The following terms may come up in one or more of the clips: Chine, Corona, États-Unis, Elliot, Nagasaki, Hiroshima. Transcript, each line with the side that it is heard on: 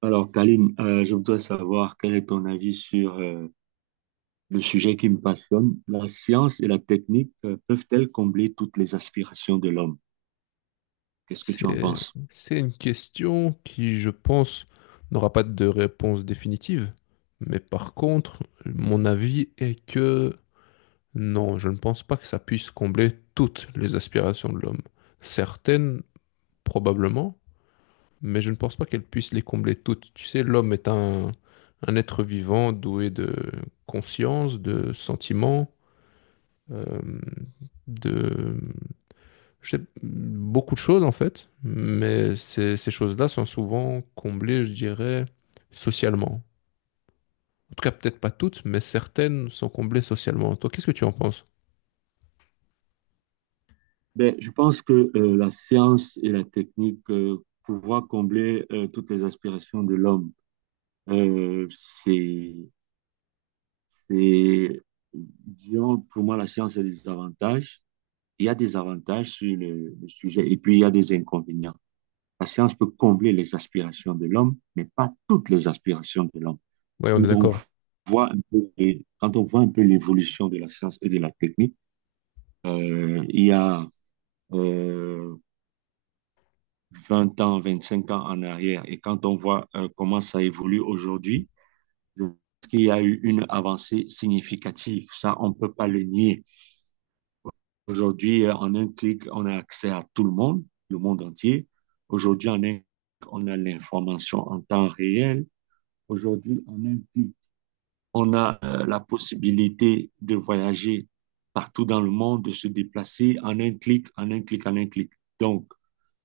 right: Alors, Kaline, je voudrais savoir quel est ton avis sur le sujet qui me passionne. La science et la technique peuvent-elles combler toutes les aspirations de l'homme? Qu'est-ce que tu en
left: C'est,
right: penses?
left: c'est une question qui, je pense, n'aura pas de réponse définitive. Mais par contre, mon avis est que non, je ne pense pas que ça puisse combler toutes les aspirations de l'homme. Certaines, probablement, mais je ne pense pas qu'elles puissent les combler toutes. Tu sais, l'homme est un être vivant doué de conscience, de sentiments, euh, de je sais beaucoup de choses en fait, mais ces choses-là sont souvent comblées, je dirais, socialement. En tout cas, peut-être pas toutes, mais certaines sont comblées socialement. Toi, qu'est-ce que tu en penses?
right: Ben, je pense que la science et la technique pouvoir combler toutes les aspirations de l'homme, euh, c'est, c'est, disons, pour moi, la science a des avantages. Il y a des avantages sur le sujet et puis il y a des inconvénients. La science peut combler les aspirations de l'homme, mais pas toutes les aspirations de l'homme.
left: Oui, on est
right: Quand on
left: d'accord.
right: voit un peu, quand on voit un peu l'évolution de la science et de la technique, il y a euh, 20 ans, 5 ans en arrière, et quand on voit comment ça évolue aujourd'hui, je pense qu'il y a eu une avancée significative. Ça, on ne peut pas le nier. Aujourd'hui, en un clic, on a accès à tout le monde entier. Aujourd'hui, en un clic, on a l'information en temps réel. Aujourd'hui, en un clic, on a la possibilité de voyager partout dans le monde, de se déplacer en un clic, en un clic, en un clic. Donc,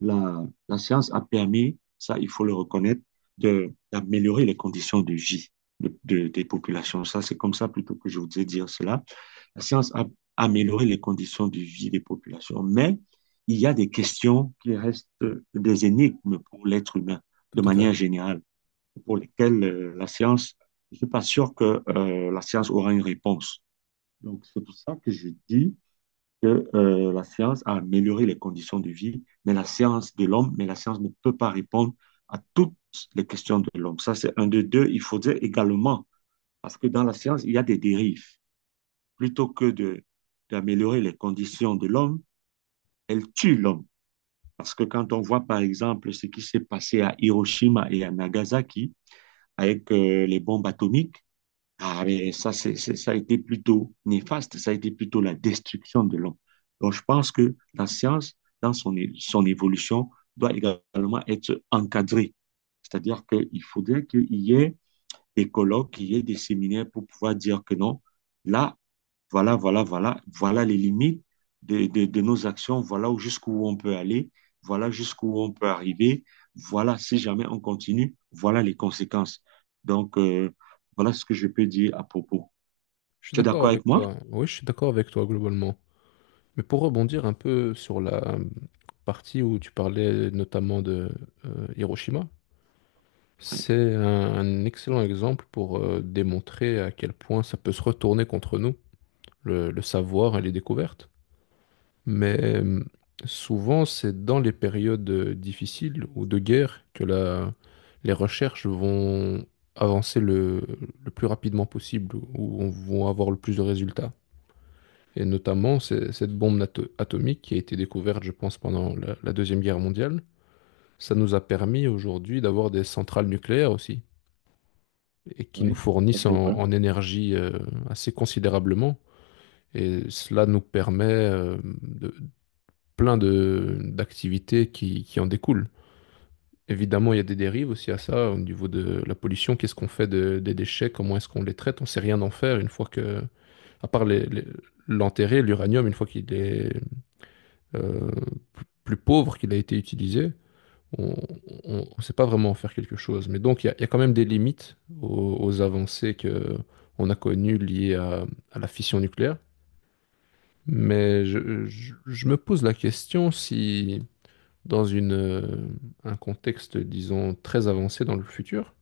right: la science a permis, ça il faut le reconnaître, d'améliorer les conditions de vie des populations. Ça, c'est comme ça plutôt que je voudrais dire cela. La science a amélioré les conditions de vie des populations, mais il y a des questions qui restent des énigmes pour l'être humain
left: Tout
right: de
left: à fait.
right: manière générale pour lesquels la science, je ne suis pas sûr que la science aura une réponse. Donc, c'est pour ça que je dis que la science a amélioré les conditions de vie, mais la science ne peut pas répondre à toutes les questions de l'homme. Ça, c'est un de deux. Il faudrait également, parce que dans la science, il y a des dérives. Plutôt que d'améliorer les conditions de l'homme, elle tue l'homme. Parce que quand on voit, par exemple, ce qui s'est passé à Hiroshima et à Nagasaki avec les bombes atomiques. Ah, mais ça, ça a été plutôt néfaste, ça a été plutôt la destruction de l'homme. Donc, je pense que la science, dans son évolution, doit également être encadrée. C'est-à-dire qu'il faudrait qu'il y ait des colloques, qu'il y ait des séminaires pour pouvoir dire que non, là, voilà, voilà, voilà, voilà les limites de nos actions, voilà jusqu'où on peut aller, voilà jusqu'où on peut arriver, voilà si jamais on continue, voilà les conséquences. Donc, voilà ce que je peux dire à propos.
left: Je suis
right: Tu es
left: d'accord
right: d'accord avec
left: avec
right: moi?
left: toi. Oui, je suis d'accord avec toi globalement. Mais pour rebondir un peu sur la partie où tu parlais notamment de Hiroshima,
right: Oui,
left: c'est un excellent exemple pour démontrer à quel point ça peut se retourner contre nous, le savoir et les découvertes. Mais souvent, c'est dans les périodes difficiles ou de guerre que les recherches vont avancer le plus rapidement possible, ou vont avoir le plus de résultats. Et notamment, cette bombe atomique qui a été découverte, je pense, pendant la Deuxième Guerre mondiale, ça nous a permis aujourd'hui d'avoir des centrales nucléaires aussi, et qui nous
right: oui, ça
left: fournissent
right: c'est vrai.
left: en énergie assez considérablement. Et cela nous permet de plein de d'activités qui en découlent. Évidemment, il y a des dérives aussi à ça au niveau de la pollution. Qu'est-ce qu'on fait des déchets? Comment est-ce qu'on les traite? On sait rien en faire une fois que, à part l'enterrer, l'uranium, une fois qu'il est euh, plus pauvre qu'il a été utilisé, on ne sait pas vraiment en faire quelque chose. Mais donc, il y a quand même des limites aux avancées que on a connues liées à la fission nucléaire. Mais je me pose la question si dans une, un contexte, disons, très avancé dans le futur,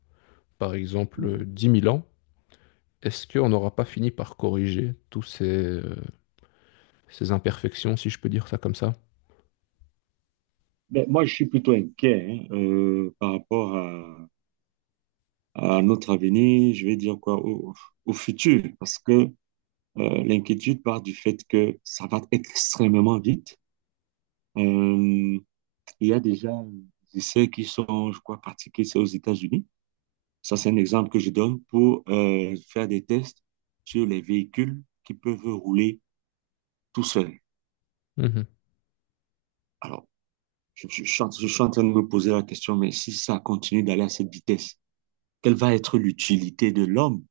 left: par exemple
right: Mhm.
left: 10 000 ans, est-ce qu'on n'aura pas fini par corriger tous ces, ces imperfections, si je peux dire ça comme ça?
right: Ben, moi, je suis plutôt inquiet hein, par rapport à notre avenir, je vais dire quoi, au futur, parce que l'inquiétude part du fait que ça va extrêmement vite. Euh, Il y a déjà des essais qui sont, je crois, pratiqués, c'est aux États-Unis. Ça, c'est un exemple que je donne pour faire des tests sur les véhicules qui peuvent rouler tout seuls.
left: Mhm.
right: Alors, je suis en train de me poser la question, mais si ça continue d'aller à cette vitesse, quelle va être l'utilité de l'homme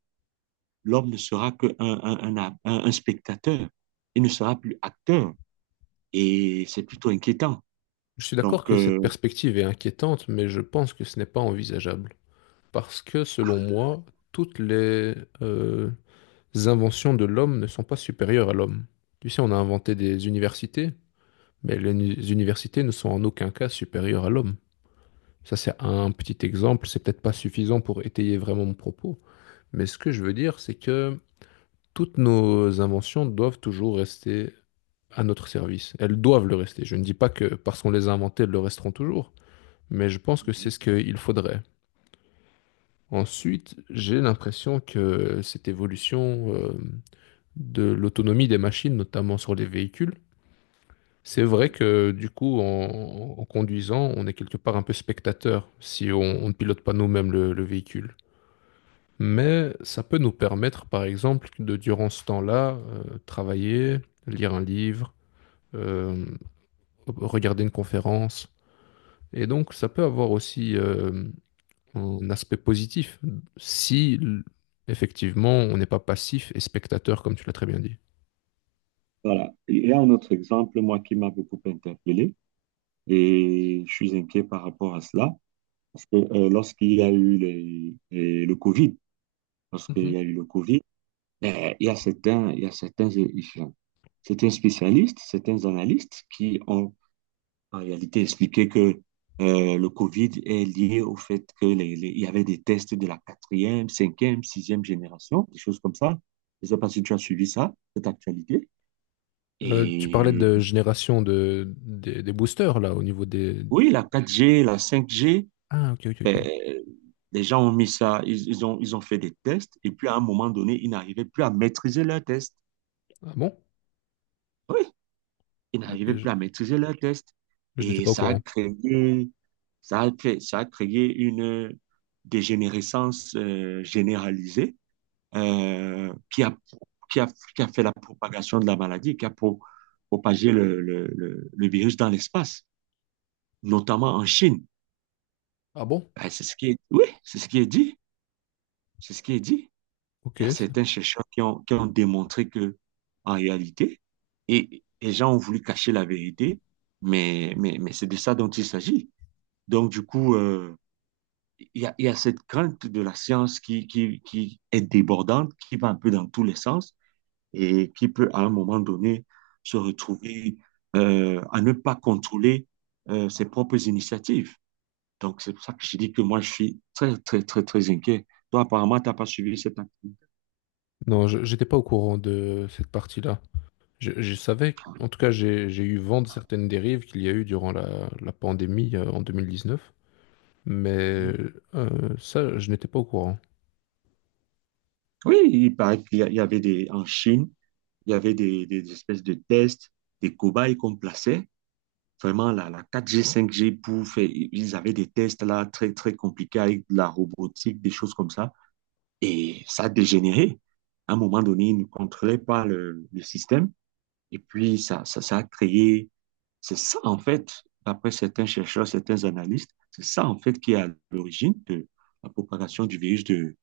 right: L'homme ne sera qu'un un spectateur, il ne sera plus acteur, et c'est plutôt inquiétant.
left: Je suis d'accord
right: Donc,
left: que cette perspective est inquiétante, mais je pense que ce n'est pas envisageable. Parce que, selon moi, toutes les euh, inventions de l'homme ne sont pas supérieures à l'homme. Tu sais, on a inventé des universités, mais les universités ne sont en aucun cas supérieures à l'homme. Ça, c'est un petit exemple, c'est peut-être pas suffisant pour étayer vraiment mon propos, mais ce que je veux dire, c'est que toutes nos inventions doivent toujours rester à notre service. Elles doivent le rester. Je ne dis pas que parce qu'on les a inventées, elles le resteront toujours, mais je pense que c'est ce qu'il faudrait. Ensuite, j'ai l'impression que cette évolution de l'autonomie des machines, notamment sur les véhicules, c'est vrai que du coup, en conduisant, on est quelque part un peu spectateur si on ne pilote pas nous-mêmes le véhicule. Mais ça peut nous permettre, par exemple, de durant ce temps-là, travailler, lire un livre, euh, regarder une conférence. Et donc, ça peut avoir aussi un aspect positif si, effectivement, on n'est pas passif et spectateur, comme tu l'as très bien dit.
right: voilà. Il y a un autre exemple, moi, qui m'a beaucoup interpellé. Et je suis inquiet par rapport à cela, parce que lorsqu'il y a eu lorsqu'il
left: Mhm.
right: y a eu le Covid, il y a certains, il y a certains, certains spécialistes, certains analystes qui ont en réalité expliqué que le Covid est lié au fait que il y avait des tests de la quatrième, cinquième, sixième génération, des choses comme ça. Je ne sais pas si tu as suivi ça, cette actualité.
left: Tu parlais
right: Et
left: de génération de, des boosters, là, au niveau des...
right: oui, la 4G, la 5G,
left: Ah, ok, ok, ok.
right: euh, les gens ont mis ça, ils ont fait des tests, et puis à un moment donné, ils n'arrivaient plus à maîtriser leurs tests.
left: Ah bon?
right: Oui, ils
left: Ok,
right: n'arrivaient plus à maîtriser leurs tests.
left: je n'étais
right: Et
left: pas au courant.
right: ça a créé une dégénérescence généralisée euh, qui a, qui a, qui a fait la propagation de la maladie, qui a propagé le virus dans l'espace, notamment en Chine.
left: Ah bon?
right: Ben, c'est ce qui est, oui, c'est ce qui est dit. C'est ce qui est dit.
left: Ok.
right: Il y a
left: ça-
right: certains chercheurs qui ont démontré que, en réalité, et les gens ont voulu cacher la vérité, mais c'est de ça dont il s'agit. Donc, du coup, il y a cette crainte de la science qui est débordante, qui va un peu dans tous les sens et qui peut, à un moment donné, se retrouver à ne pas contrôler ses propres initiatives. Donc, c'est pour ça que je dis que moi, je suis très, très, très, très inquiet. Toi, apparemment, tu n'as pas suivi cette activité.
left: Non, j'étais pas au courant de cette partie-là. Je savais, en tout cas, j'ai eu vent de certaines dérives qu'il y a eu durant la pandémie en 2019, mais ça, je n'étais pas au courant.
right: Oui, il paraît qu'il y avait des, en Chine, il y avait des espèces de tests, des cobayes qu'on plaçait. Vraiment, la 4G 5G pour faire, ils avaient des tests là très, très compliqués avec de la robotique, des choses comme ça. Et ça a dégénéré. À un moment donné, ils ne contrôlaient pas le système. Et puis, ça a créé. C'est ça, en fait, d'après certains chercheurs, certains analystes, c'est ça, en fait, qui est à l'origine de la propagation du virus de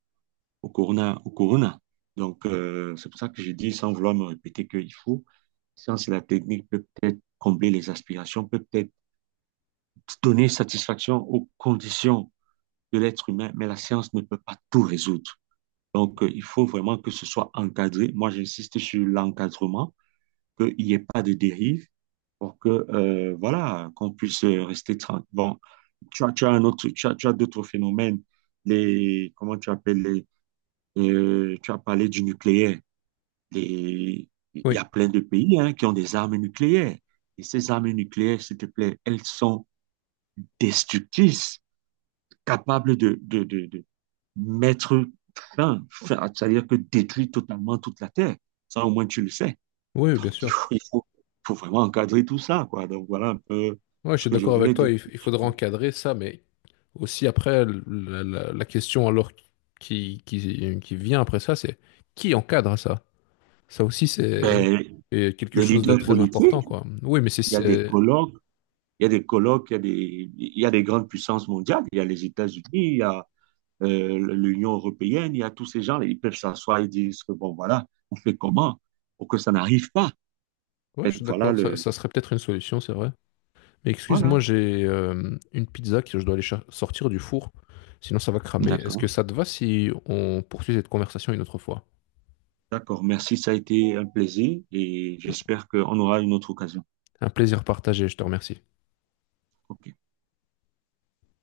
right: au Corona. Donc, c'est pour ça que je dis, sans vouloir me répéter, qu'il faut, science et la technique peut peut-être combler les aspirations, peut peut-être donner satisfaction aux conditions de l'être humain, mais la science ne peut pas tout résoudre. Donc, il faut vraiment que ce soit encadré. Moi, j'insiste sur l'encadrement, qu'il n'y ait pas de dérive pour que, voilà, qu'on puisse rester tranquille. Bon, tu as un autre, tu as d'autres phénomènes, les, comment tu appelles les, tu as parlé du nucléaire. les- il y
left: Oui,
right: a plein de pays hein, qui ont des armes nucléaires. Et ces armes nucléaires, s'il te plaît, elles sont destructrices, capables de mettre fin, c'est-à-dire que détruire totalement toute la Terre. Ça, au moins, tu le sais.
left: oui, bien
right: Donc,
left: sûr.
right: faut vraiment encadrer tout ça, quoi. Donc, voilà un peu
left: Ouais, je
right: ce
left: suis
right: que je
left: d'accord avec
right: voulais dire.
left: toi, il, il faudra encadrer ça, mais aussi après, la question alors qui vient après ça, c'est qui encadre ça? Ça aussi,
right: Ben,
left: c'est quelque
right: les
left: chose de
right: leaders
left: très important,
right: politiques,
left: quoi. Oui, mais
right: il y a des
left: c'est-
right: colloques, il y a des grandes puissances mondiales, il y a les États-Unis, il y a, l'Union européenne, il y a tous ces gens, ils peuvent s'asseoir et dire, bon, voilà, on fait comment pour que ça n'arrive pas. En
left: Ouais, je
right: fait,
left: suis d'accord, ça serait peut-être une solution, c'est vrai. Mais excuse-moi,
right: voilà.
left: j'ai une pizza que je dois aller sortir du four, sinon ça va cramer. Est-ce que
right: D'accord,
left: ça te va si on poursuit cette conversation une autre fois?
right: d'accord. Merci, ça a été un plaisir et j'espère qu'on aura une autre occasion.
left: Un plaisir partagé, je te remercie.
right: Ok.